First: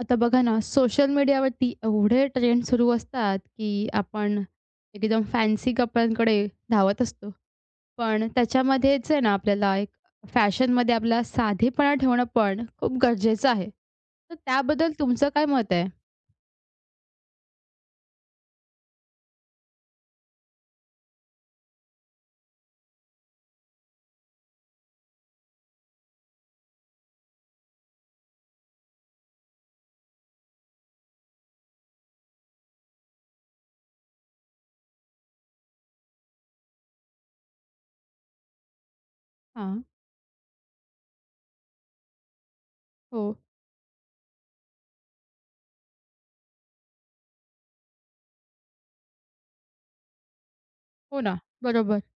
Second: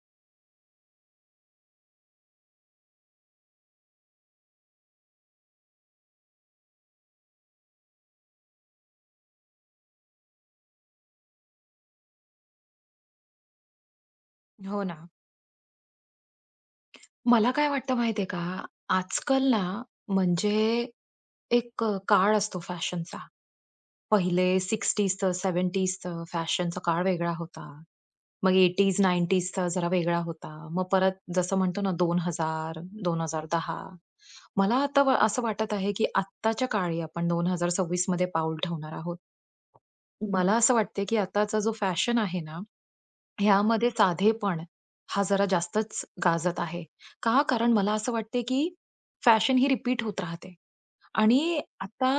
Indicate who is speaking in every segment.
Speaker 1: आता बघा ना, सोशल मीडियावरती एवढे ट्रेंड सुरू असतात, की आपण एकदम फॅन्सी कपड्यांकडे धावत असतो. पण त्याच्यामध्येच आहे ना, आपल्याला एक फॅशनमध्ये आपला साधेपणा ठेवणं पण खूप गरजेचं आहे. तर
Speaker 2: हो
Speaker 1: त्याबद्दल
Speaker 2: ना.
Speaker 1: तुमचं काय मत आहे?
Speaker 2: मला काय वाटतं माहितीये का, आजकाल ना म्हणजे एक काळ असतो फॅशनचा. पहिले 60sचं 70sचं फॅशनचा काळ वेगळा होता. मग 80s-90sचा जरा वेगळा होता. मग परत जसं म्हणतो ना 2000, 2010 मला आता असं वाटत आहे, की आत्ताच्या काळी आपण 2026 मध्ये पाऊल ठेवणार आहोत.
Speaker 1: हां.
Speaker 2: मला असं वाटतंय, की आताचा जो फॅशन आहे ना
Speaker 1: हो.
Speaker 2: ह्यामध्ये साधेपण हा जरा जास्तच गाजत आहे. का? कारण मला असं वाटते, की फॅशन ही रिपीट होत राहते
Speaker 1: हो ना.
Speaker 2: आणि
Speaker 1: बरोबर.
Speaker 2: आता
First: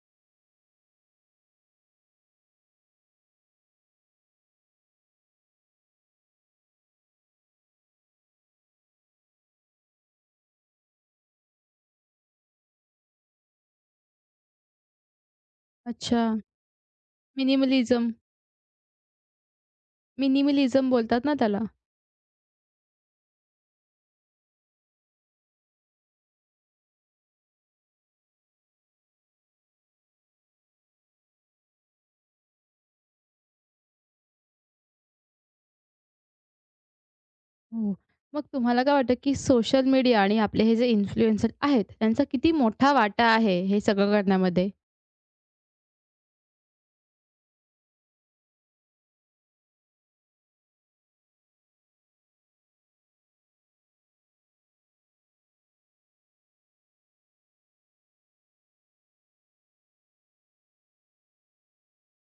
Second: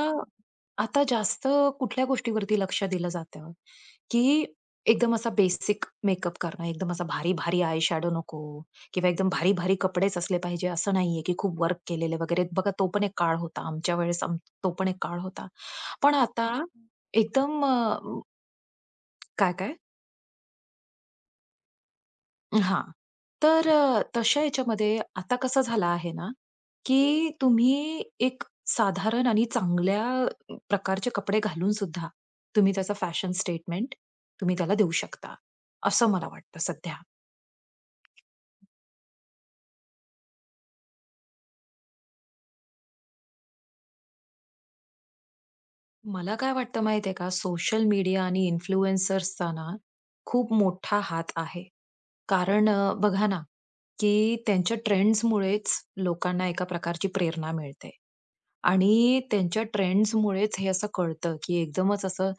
Speaker 2: आता जास्त कुठल्या गोष्टीवरती लक्ष दिलं जातं, की एकदम असा बेसिक मेकअप करणं, एकदम असा भारी-भारी आय शॅडो नको किंवा एकदम भारी-भारी कपडेच असले पाहिजे, असं नाहीये, की खूप वर्क केलेले वगैरे. बघा तो पण एक काळ होता. आमच्या वेळेस आम तो पण एक काळ होता. पण
Speaker 1: अच्छा.
Speaker 2: आता एकदम
Speaker 1: मिनिमलिझम
Speaker 2: काय, काय?
Speaker 1: मिनिमलिझम बोलतात ना त्याला?
Speaker 2: हां. तर तशा याच्यामध्ये आता कसं झालं आहे ना, की तुम्ही एक साधारण आणि चांगल्या प्रकारचे कपडे घालून सुद्धा तुम्ही त्याचा फॅशन स्टेटमेंट तुम्ही त्याला देऊ शकता, असं मला वाटतं सध्या.
Speaker 1: हो. मग तुम्हाला काय वाटतं, की सोशल मीडिया आणि आपले हे जे इन्फ्लुएन्सर आहेत, त्यांचा किती मोठा वाटा आहे हे सगळं करण्यामध्ये?
Speaker 2: मला काय वाटतं माहिती आहे का, सोशल मीडिया आणि इन्फ्लुएन्सर्सचा ना खूप मोठा हात आहे. कारण बघा ना, की त्यांच्या ट्रेंड्समुळेच लोकांना एका प्रकारची प्रेरणा मिळते. आणि त्यांच्या ट्रेंड्समुळेच हे असं कळतं, की एकदमच असं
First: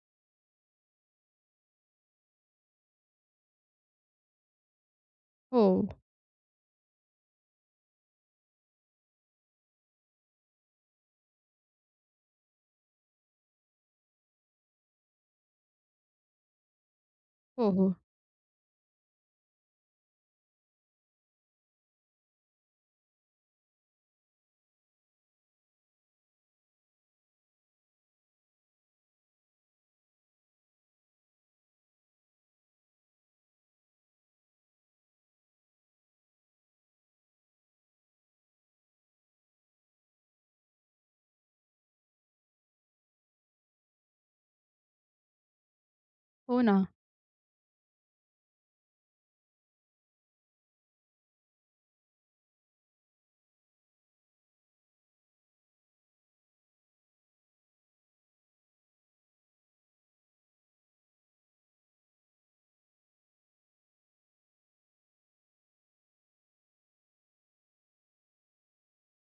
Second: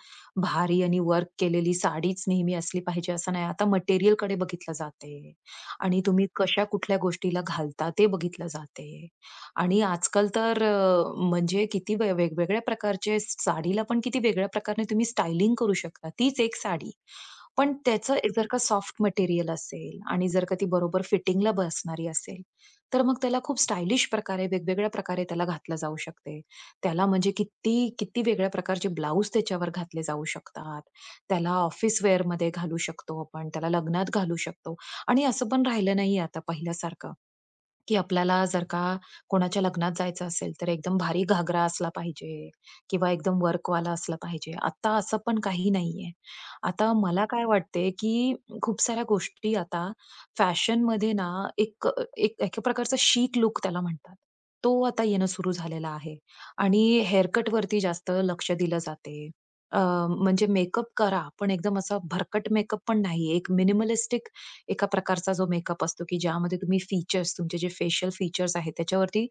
Speaker 2: भारी आणि वर्क केलेली साडीच नेहमी असली पाहिजे असं नाही. आता मटेरियल कडे बघितलं जाते
Speaker 1: हो.
Speaker 2: आणि तुम्ही कशा कुठल्या गोष्टीला घालता ते बघितलं जाते. आणि आजकाल तर म्हणजे किती वे वेगवेगळ्या प्रकारचे साडीला पण किती वेगळ्या प्रकारे तुम्ही स्टायलिंग करू शकता. तीच एक साडी.
Speaker 1: हो,
Speaker 2: पण
Speaker 1: हो.
Speaker 2: त्याचं एक जर का सॉफ्ट मटेरियल असेल आणि जर का ती बरोबर फिटिंगला बसणारी असेल, तर मग त्याला खूप स्टायलिश प्रकारे, वेगवेगळ्या प्रकारे त्याला घातलं जाऊ शकते. त्याला म्हणजे किती वेगळ्या प्रकारचे ब्लाउज त्याच्यावर घातले जाऊ शकतात. त्याला ऑफिस वेअरमध्ये घालू शकतो आपण, त्याला लग्नात घालू शकतो आणि असं पण राहिलं नाहीये आता पहिल्यासारखं. की आपल्याला जर का कोणाच्या लग्नात जायचं असेल, तर एकदम भारी घागरा असला पाहिजे किंवा एकदम वर्कवाला असला पाहिजे. आता असं पण काही नाहीये.
Speaker 1: हो ना.
Speaker 2: आता मला काय वाटते, की खूप साऱ्या गोष्टी आता फॅशनमध्ये ना एक एक एका प्रकारचा शीक लूक त्याला म्हणतात. तो आता येणं सुरू झालेला आहे आणि हेअरकटवरती जास्त लक्ष दिलं जाते. अ, म्हणजे मेकअप करा, पण एकदम असा भरकट मेकअप पण नाही. एक मिनिमलिस्टिक एका प्रकारचा जो मेकअप असतो, की ज्यामध्ये तुम्ही फीचर्स तुमचे जे फेशियल फीचर्स आहेत त्याच्यावरती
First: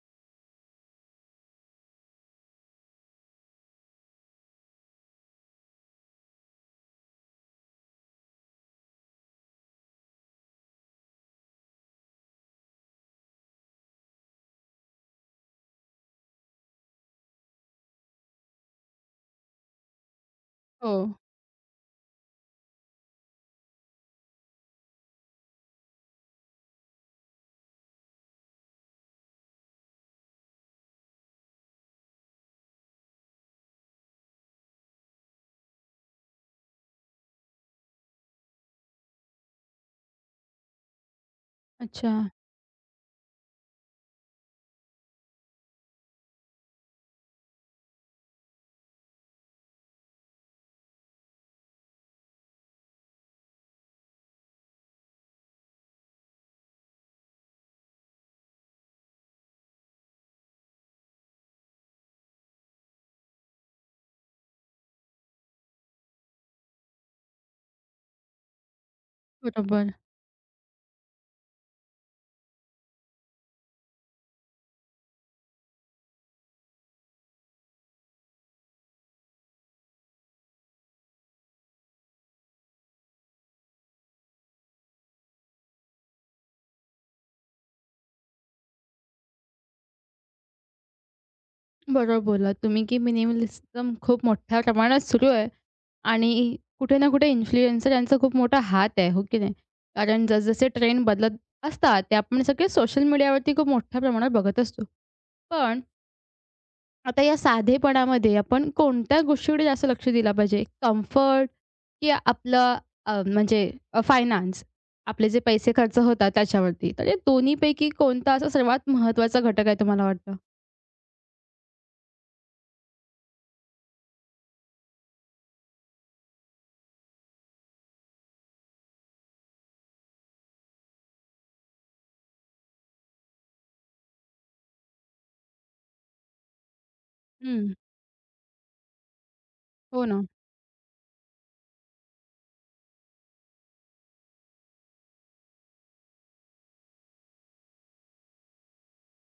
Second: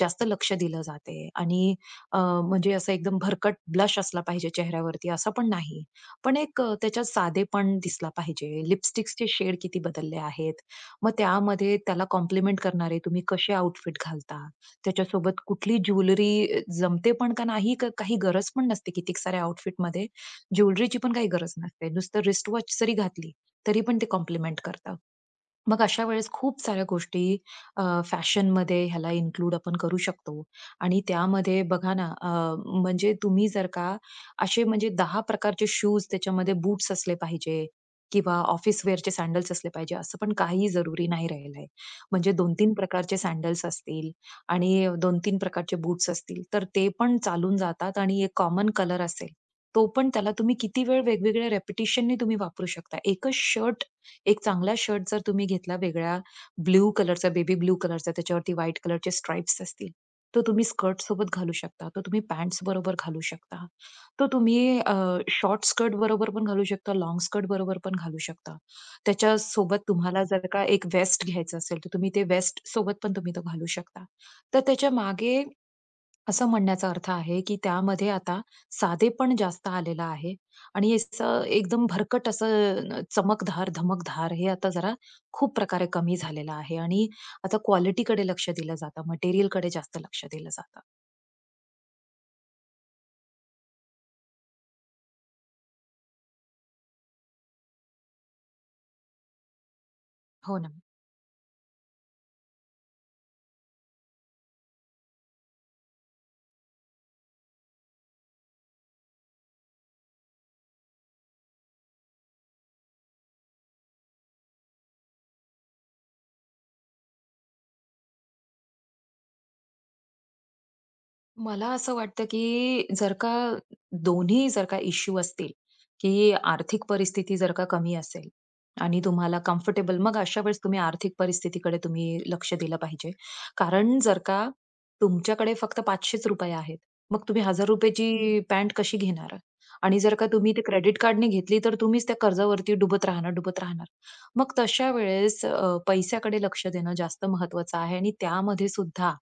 Speaker 2: जास्त लक्ष दिलं जाते आणि अ, म्हणजे असं एकदम भरकट ब्लश असला पाहिजे चेहऱ्यावरती असं पण नाही. पण एक त्याच्यात साधेपण दिसला पाहिजे. लिपस्टिक्सचे शेड किती बदलले आहेत. मग त्यामध्ये त्याला कॉम्प्लिमेंट करणारे तुम्ही कसे आउटफिट घालता? त्याच्यासोबत कुठली ज्वेलरी जमते पण का नाही? का काही गरज पण नसते कितीक साऱ्या आउटफिटमध्ये.
Speaker 1: हो.
Speaker 2: ज्वेलरीची पण काही गरज नसते. नुसतं रिस्टवॉच जरी घातली तरी पण ते कॉम्प्लिमेंट करतात. मग अशा वेळेस खूप साऱ्या गोष्टी अ, फॅशनमध्ये ह्याला इन्क्लूड आपण करू शकतो आणि त्यामध्ये बघा ना म्हणजे तुम्ही जर का असे म्हणजे 10 प्रकारचे शूज त्याच्यामध्ये बूट्स असले पाहिजे किंवा ऑफिस वेअरचे सँडल्स असले पाहिजे, असं पण काही जरुरी नाही राहिलं
Speaker 1: अच्छा.
Speaker 2: म्हणजे 2-3 प्रकारचे सँडल्स असतील आणि 2-3 प्रकारचे बूट्स असतील, तर ते पण चालून जातात आणि एक कॉमन कलर असेल, तो पण त्याला तुम्ही किती वेळ वेगवेगळ्या रिपिटिशननी तुम्ही वापरू शकता. एकच शर्ट एक चांगला शर्ट जर तुम्ही घेतला ब्लू कलरचा, बेबी ब्लू कलरचा, त्याच्यावरती व्हाईट कलरचे स्ट्राइप्स असतील, तो तुम्ही स्कर्ट सोबत घालू शकता. तो तुम्ही पॅन्ट्स बरोबर घालू शकता. तो तुम्ही शॉर्ट स्कर्ट बरोबर पण घालू शकता, लाँग स्कर्ट बरोबर पण घालू शकता. त्याच्यासोबत
Speaker 1: बरोबर.
Speaker 2: तुम्हाला जर का एक वेस्ट घ्यायचं असेल, तर तुम्ही ते वेस्ट सोबत पण तुम्ही तो घालू शकता. तर त्याच्यामागे असं म्हणण्याचा अर्थ आहे, की त्यामध्ये आता साधेपण जास्त आलेलं आहे आणि हे असं एकदम भरकट असं चमकदार, धमकदार हे आता जरा खूप प्रकारे कमी झालेलं आहे आणि आता क्वालिटीकडे लक्ष दिलं जातं, मटेरियलकडे जास्त लक्ष दिलं जातं.
Speaker 1: बरोबर बोललात तुम्ही, की मिनिमलिझम खूप मोठ्या प्रमाणात सुरू आहे आणि कुठे ना कुठे इन्फ्लुएन्सर यांचा खूप मोठा हात आहे, हो की नाही? कारण
Speaker 2: हो
Speaker 1: जसजसे
Speaker 2: ना.
Speaker 1: ट्रेंड बदलत असतात, ते आपण सगळे सोशल मीडियावरती खूप मोठ्या प्रमाणात बघत असतो. पण आता या साधेपणामध्ये आपण कोणत्या गोष्टीकडे जास्त लक्ष दिला पाहिजे? कम्फर्ट की आपलं म्हणजे फायनान्स आपले जे पैसे खर्च होतात त्याच्यावरती. तर या दोन्हीपैकी कोणता असा सर्वात महत्त्वाचा घटक आहे तुम्हाला वाटतं?
Speaker 2: मला असं वाटतं, की जर का दोन्ही जर का इश्यू असतील, की आर्थिक परिस्थिती जर का कमी असेल आणि तुम्हाला कम्फर्टेबल मग अशा वेळेस आर्थिक परिस्थितीकडे तुम्ही लक्ष दिलं पाहिजे. कारण जर का तुमच्याकडे फक्त ₹500च आहेत, मग तुम्ही
Speaker 1: हं.
Speaker 2: ₹1000 ची पॅन्ट कशी घेणार? आणि
Speaker 1: हो
Speaker 2: जर
Speaker 1: ना.
Speaker 2: का तुम्ही ते क्रेडिट कार्डने घेतली, तर तुम्हीच त्या कर्जावरती डुबत राहणार. मग तशा वेळेस पैशाकडे लक्ष देणं जास्त महत्त्वाचं आहे आणि त्यामध्ये सुद्धा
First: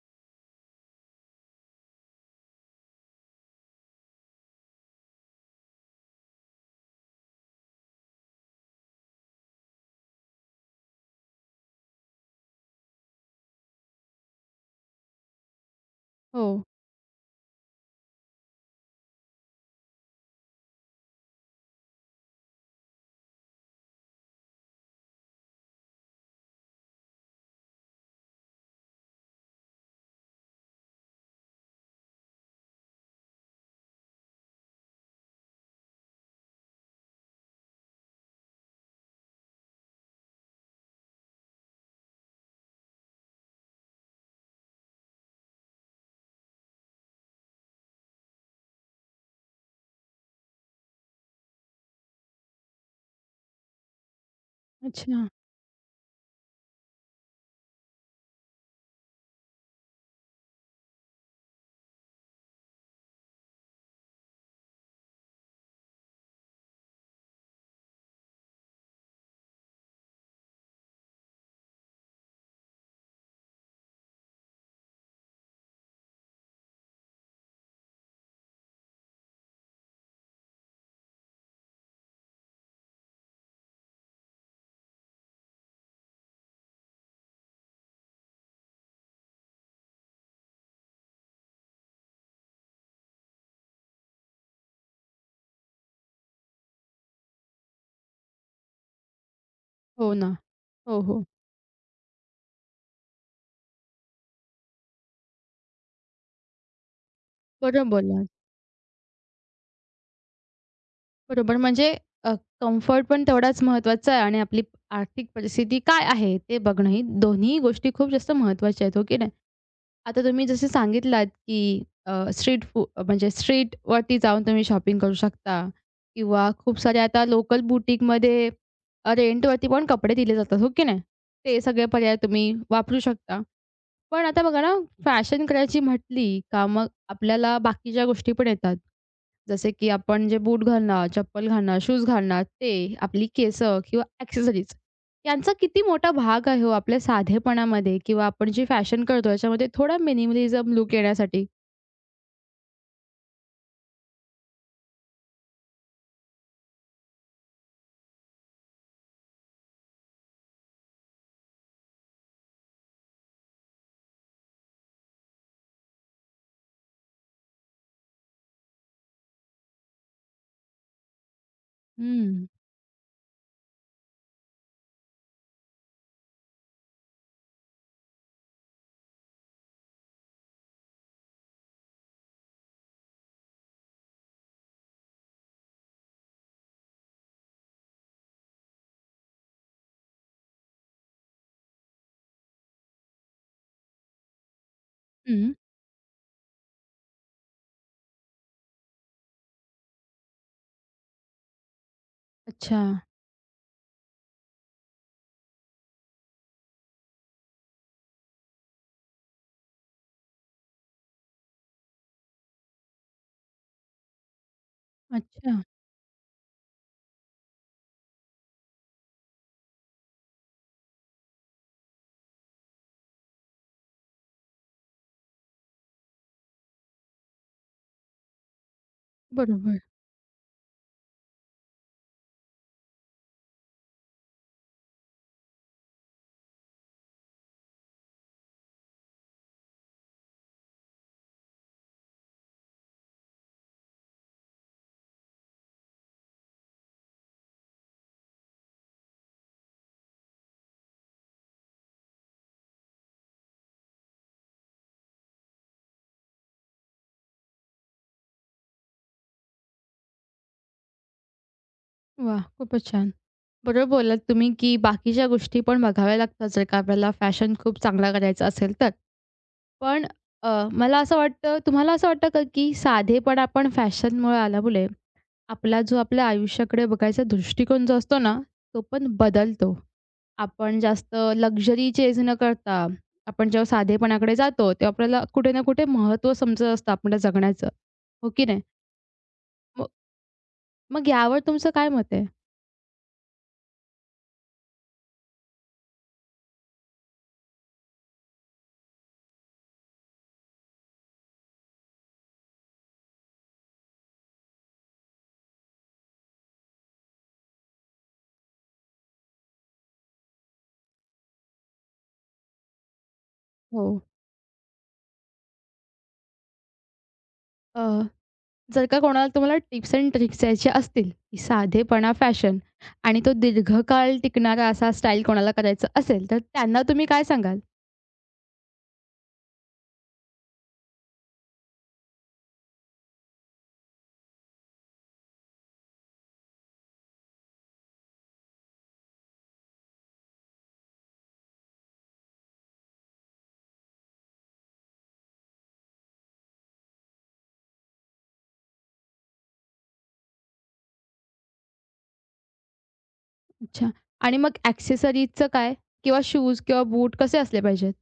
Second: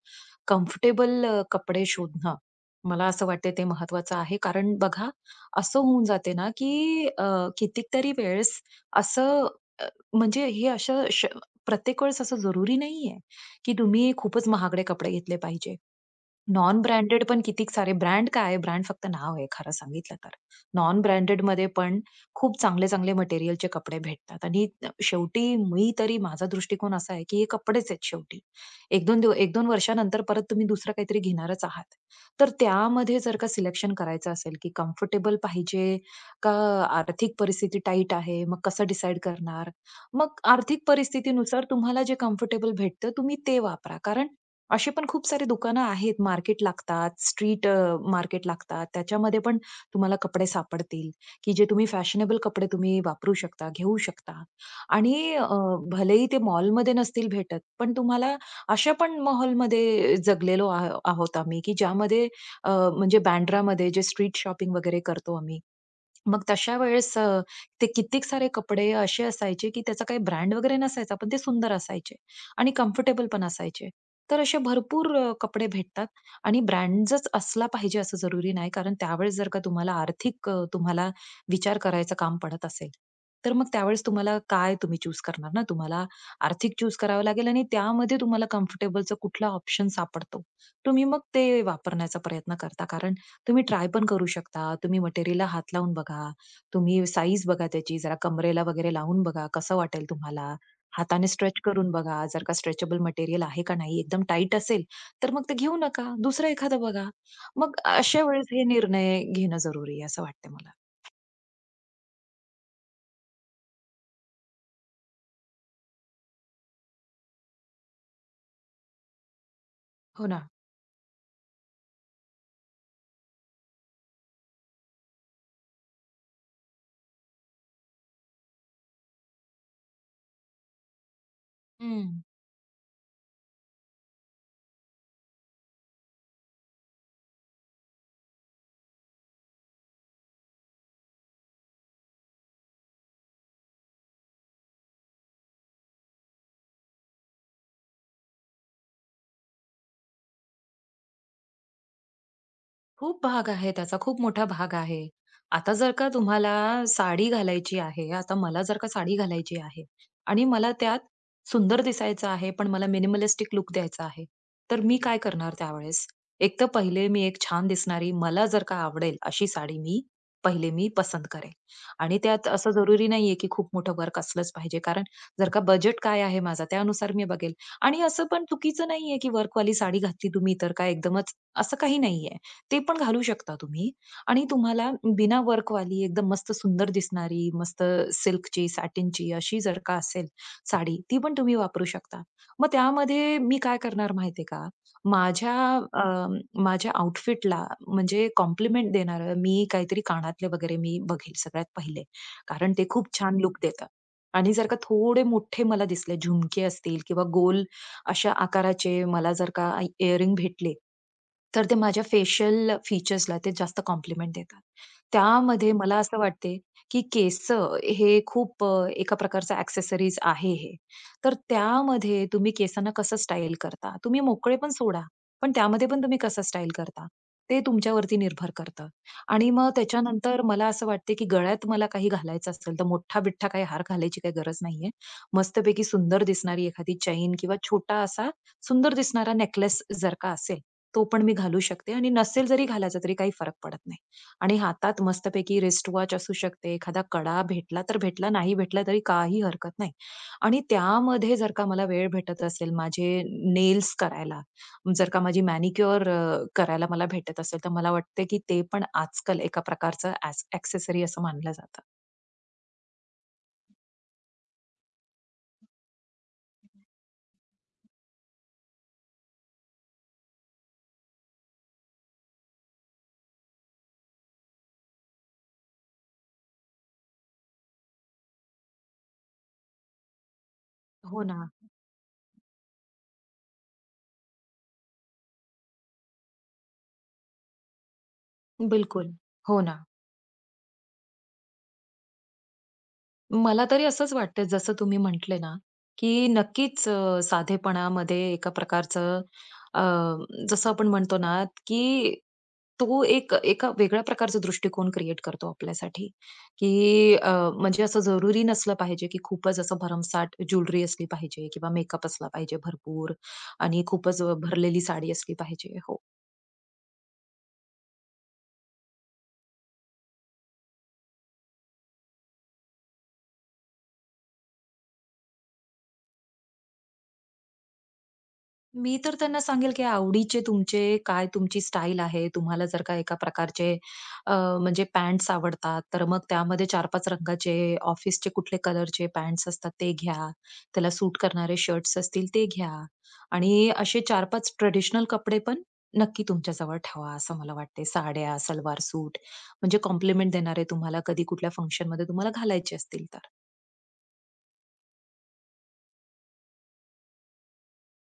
Speaker 2: कम्फर्टेबल कपडे शोधणं, मला असं वाटते ते महत्वाचं आहे. कारण बघा, असं होऊन जाते ना, की कितीतरी वेळेस असं अ, म्हणजे हे असं श प्रत्येक वेळेस असं जरुरी नाहीये, की तुम्ही खूपच महागडे कपडे घेतले पाहिजे.
Speaker 1: हो.
Speaker 2: नॉन ब्रँडेड पण किती सारे ब्रँड काय आहे, ब्रँड फक्त नाव आहे खरं सांगितलं तर. नॉन ब्रँडेडमध्ये पण खूप चांगले-चांगले मटेरियलचे कपडे भेटतात आणि शेवटी मी तरी माझा दृष्टिकोन असा आहे, की हे कपडेच आहेत शेवटी. 1-2 वर्षानंतर परत तुम्ही दुसरं काहीतरी घेणारच आहात. तर त्यामध्ये जर का सिलेक्शन करायचं असेल, की कम्फर्टेबल पाहिजे का आर्थिक परिस्थिती टाईट आहे, मग कसं डिसाईड करणार? मग आर्थिक परिस्थितीनुसार तुम्हाला जे कम्फर्टेबल भेटतं तुम्ही ते वापरा कारण अशी पण खूप सारी दुकानं आहेत, मार्केट लागतात, स्ट्रीट मार्केट लागतात. त्याच्यामध्ये पण तुम्हाला कपडे सापडतील, की जे तुम्ही फॅशनेबल कपडे तुम्ही वापरू शकता, घेऊ शकता. आणि
Speaker 1: अच्छा.
Speaker 2: भलेही ते मॉलमध्ये नसतील भेटत, पण तुम्हाला अशा पण माहोलमध्ये जगलेलो आह आहोत आम्ही, की ज्यामध्ये अ, म्हणजे बँड्रामध्ये जे स्ट्रीट शॉपिंग वगैरे करतो आम्ही, मग तशा वेळेस ते कित्येक सारे कपडे असे असायचे, की त्याचा काही ब्रँड वगैरे नसायचा, पण ते सुंदर असायचे आणि कम्फर्टेबल पण असायचे. तर असे भरपूर कपडे भेटतात आणि ब्रँडच असला पाहिजे असं जरुरी नाही. कारण त्यावेळेस जर का तुम्हाला विचार करायचं काम पडत असेल, तर मग त्यावेळेस तुम्हाला काय तुम्ही चूज करणार ना. तुम्हाला आर्थिक चूज करावं लागेल आणि त्यामध्ये तुम्हाला कम्फर्टेबलचा कुठला ऑप्शन सापडतो, तुम्ही मग ते वापरण्याचा प्रयत्न करता. कारण तुम्ही ट्राय पण करू शकता. तुम्ही मटेरियलला हात लावून बघा. तुम्ही साईज बघा त्याची, जरा कंबरेला वगैरे लावून बघा कसं वाटेल
Speaker 1: हो ना.
Speaker 2: तुम्हाला.
Speaker 1: हो, हो.
Speaker 2: हाताने स्ट्रेच करून बघा. जर का स्ट्रेचेबल मटेरियल आहे का नाही, एकदम टाईट असेल, तर मग ते घेऊ नका. दुसरं एखादं बघा. मग
Speaker 1: बरोबर
Speaker 2: अशा
Speaker 1: बोललात.
Speaker 2: वेळेस हे निर्णय घेणं जरुरी आहे असं वाटतं मला.
Speaker 1: बरोबर म्हणजे अ, कम्फर्ट पण तेवढाच महत्त्वाचा आहे आणि आपली आर्थिक परिस्थिती काय आहे ते बघणंही दोन्ही गोष्टी खूप जास्त महत्त्वाच्या आहेत. हो की नाही? आता
Speaker 2: हो
Speaker 1: तुम्ही
Speaker 2: ना.
Speaker 1: जसे सांगितलात, की स्ट्रीट फू म्हणजे स्ट्रीटवरती जाऊन तुम्ही शॉपिंग करू शकता किंवा खूप सारे आता लोकल बुटीकमध्ये रेंटवरती पण कपडे दिले जातात, हो की नाही? ते सगळे पर्याय
Speaker 2: हं.
Speaker 1: तुम्ही वापरू शकता. पण आता बघा ना, फॅशन करायची म्हटली का मग आपल्याला बाकीच्या गोष्टी पण येतात. जसे की आपण जे बूट घालणार, चप्पल घालणार, शूज घालणार ते, आपली केस किंवा ॲक्सेसरीज यांचा किती मोठा भाग आहे हो आपल्या साधेपणामध्ये किंवा आपण जी फॅशन करतो याच्यामध्ये थोडा मिनिमलिझम लूक येण्यासाठी?
Speaker 2: खूप भाग आहे त्याचा, खूप मोठा भाग आहे. आता जर का तुम्हाला साडी घालायची आहे, आता मला जर का साडी घालायची आहे आणि मला त्यात सुंदर दिसायचं आहे, पण मला मिनिमलिस्टिक लूक द्यायचा आहे. तर मी काय करणार त्यावेळेस? एक तर पहिले मी एक छान दिसणारी, मला जर का आवडेल अशी साडी मी पसंत करेल. आणि
Speaker 1: हं.
Speaker 2: त्यात असं जरुरी नाहीये, की खूप मोठं वर्क असलंच पाहिजे. कारण जर का बजेट काय आहे माझा, त्यानुसार मी बघेल. आणि असं पण चुकीचं नाहीये, की वर्कवाली साडी घातली तुम्ही तर काय एकदमच असं काही नाहीये. ते पण घालू शकता तुम्ही आणि तुम्हाला बिना वर्कवाली एकदम मस्त सुंदर दिसणारी, मस्त सिल्कची, सॅटिनची अशी जर का असेल साडी, ती पण तुम्ही वापरू शकता. मग त्यामध्ये मी काय करणार माहिती का?
Speaker 1: हं.
Speaker 2: माझ्या अ, माझ्या आउटफिटला म्हणजे कॉम्प्लिमेंट देणारं काहीतरी कानातले वगैरे मी बघेल सगळ्यात पहिले. कारण
Speaker 1: अच्छा,
Speaker 2: ते खूप छान लूक देतं आणि जर का थोडे मोठे मला दिसले, झुमके असतील किंवा गोल अशा आकाराचे मला जर का इअरिंग भेटले, तर ते माझ्या फेशियल फीचर्सला ते जास्त कॉम्प्लिमेंट देतात.
Speaker 1: अच्छा.
Speaker 2: त्यामध्ये मला असं वाटते, की केस हे खूप एका प्रकारचं एक्सेसरीज आहे हे. तर त्यामध्ये तुम्ही केसांना कसं स्टाईल करता? तुम्ही मोकळे पण सोडा, पण त्यामध्ये पण तुम्ही कसं स्टाईल करता? ते तुमच्यावरती निर्भर करतं. आणि मग
Speaker 1: बरोबर.
Speaker 2: त्याच्यानंतर मला असं वाटते, की गळ्यात मला काही घालायचं असेल, तर मोठा-बिठ्ठा काही हार घालायची काही गरज नाहीये. मस्तपैकी सुंदर दिसणारी एखादी चैन किंवा छोटा असा सुंदर दिसणारा नेकलेस जर का असेल, तो पण मी घालू शकते आणि नसेल जरी घालायचा तरी काही फरक पडत नाही. आणि हातात मस्तपैकी रिस्ट वॉच असू शकते, एखादा कडा भेटला तर भेटला, नाही भेटला तरी काही हरकत नाही. आणि त्यामध्ये जर का मला वेळ भेटत असेल माझे नेल्स करायला, जर का माझी मॅनिक्युअर करायला मला भेटत असेल, तर मला वाटते की ते पण आजकाल एका प्रकारचं असं मानलं जातं.
Speaker 1: वाह! खूपच छान. बरोबर बोललात तुम्ही, की बाकीच्या गोष्टी पण बघाव्या लागतात जर का आपल्याला फॅशन खूप चांगला करायचा असेल तर. पण मला असं वाटतं तुम्हाला असं वाटतं का, की साधेपणा पण फॅशनमुळे आल्यामुळे आपला जो आपल्या आयुष्याकडे बघायचा दृष्टिकोन जो असतो ना, तो पण बदलतो. आपण जास्त
Speaker 2: हो ना.
Speaker 1: लक्झरी चेज न करता, आपण जेव्हा साधेपणाकडे जातो, तेव्हा आपल्याला कुठे ना कुठे महत्त्व समजत असतं आपल्या जगण्याचं, हो की नाही?
Speaker 2: बिलकुल. हो ना.
Speaker 1: मग मग यावर तुमचं काय मत आहे?
Speaker 2: मला तरी असंच वाटतं जसं तुम्ही म्हटले ना, की नक्कीच साधेपणामध्ये एका प्रकारचं अ, जसं आपण म्हणतो ना, की तो एका वेगळ्या प्रकारचा दृष्टिकोन क्रिएट करतो आपल्यासाठी, की म्हणजे असं जरुरी नसलं पाहिजे, की खूपच असं भरमसाठ ज्वेलरी असली पाहिजे किंवा मेकअप असला पाहिजे भरपूर आणि
Speaker 1: हो.
Speaker 2: खूपच भरलेली साडी असली पाहिजे. हो.
Speaker 1: अ जर का कोणाला तुम्हाला टिप्स अँड ट्रिक्स द्यायचे असतील, की साधेपणा फॅशन आणि तो दीर्घकाळ टिकणारा असा स्टाईल कोणाला करायचा असेल, तर त्यांना तुम्ही काय सांगाल?
Speaker 2: मी तर त्यांना सांगेल, की आवडीचे तुमचे काय तुमची स्टाईल आहे. तुम्हाला जर का एका प्रकारचे अ, म्हणजे पॅन्ट्स आवडतात, तर मग त्यामध्ये 4-5 रंगाचे ऑफिसचे कुठले कलरचे पॅन्ट्स असतात ते घ्या. त्याला सूट करणारे शर्ट्स असतील ते घ्या. आणि असे 4-5 ट्रेडिशनल कपडे पण नक्की तुमच्याजवळ ठेवा, असं मला वाटते. साड्या, सलवार सूट म्हणजे कॉम्प्लिमेंट देणारे तुम्हाला कधी कुठल्या फंक्शनमध्ये तुम्हाला घालायचे असतील तर.
Speaker 1: अच्छा आणि मग ॲक्सेसरीजचं काय? किंवा शूज किंवा बूट कसे असले पाहिजेत?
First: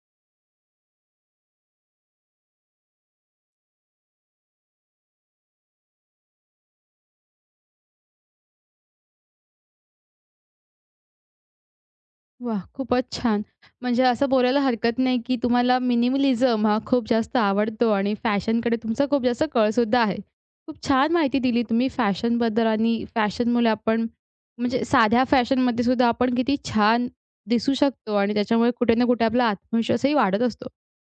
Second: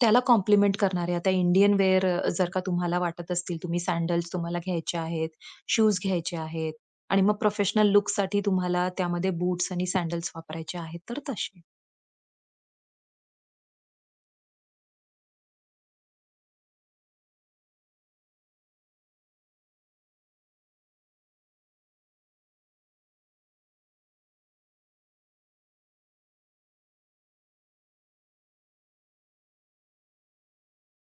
Speaker 2: त्याला कॉम्प्लिमेंट करणारे आता इंडियन वेअर जर का तुम्हाला वाटत असतील, तुम्ही सॅडल्स तुम्हाला घ्यायचे आहेत, शूज घ्यायचे आहेत आणि मग प्रोफेशनल लूकसाठी तुम्हाला त्यामध्ये बूट्स आणि सॅडल्स वापरायचे आहेत, तर तसे.
Speaker 1: वाह! खूपच छान. म्हणजे असं बोलायला हरकत नाही, की तुम्हाला मिनिमलिझम हा खूप जास्त आवडतो आणि फॅशनकडे तुमचा खूप जास्त कळ सुद्धा आहे. खूप छान माहिती दिली तुम्ही फॅशनबद्दल आणि फॅशनमुळे आपण म्हणजे साध्या फॅशनमध्ये सुद्धा आपण किती छान दिसू शकतो आणि त्याच्यामुळे कुठे ना कुठे आपला आत्मविश्वासही वाढत असतो.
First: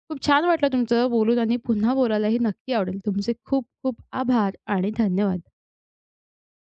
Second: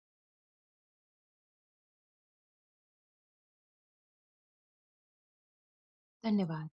Speaker 1: खूप छान वाटलं तुमचं बोलून आणि पुन्हा बोलायलाही नक्की आवडेल. तुमचे खूप खूप आभार आणि धन्यवाद.
Speaker 2: धन्यवाद.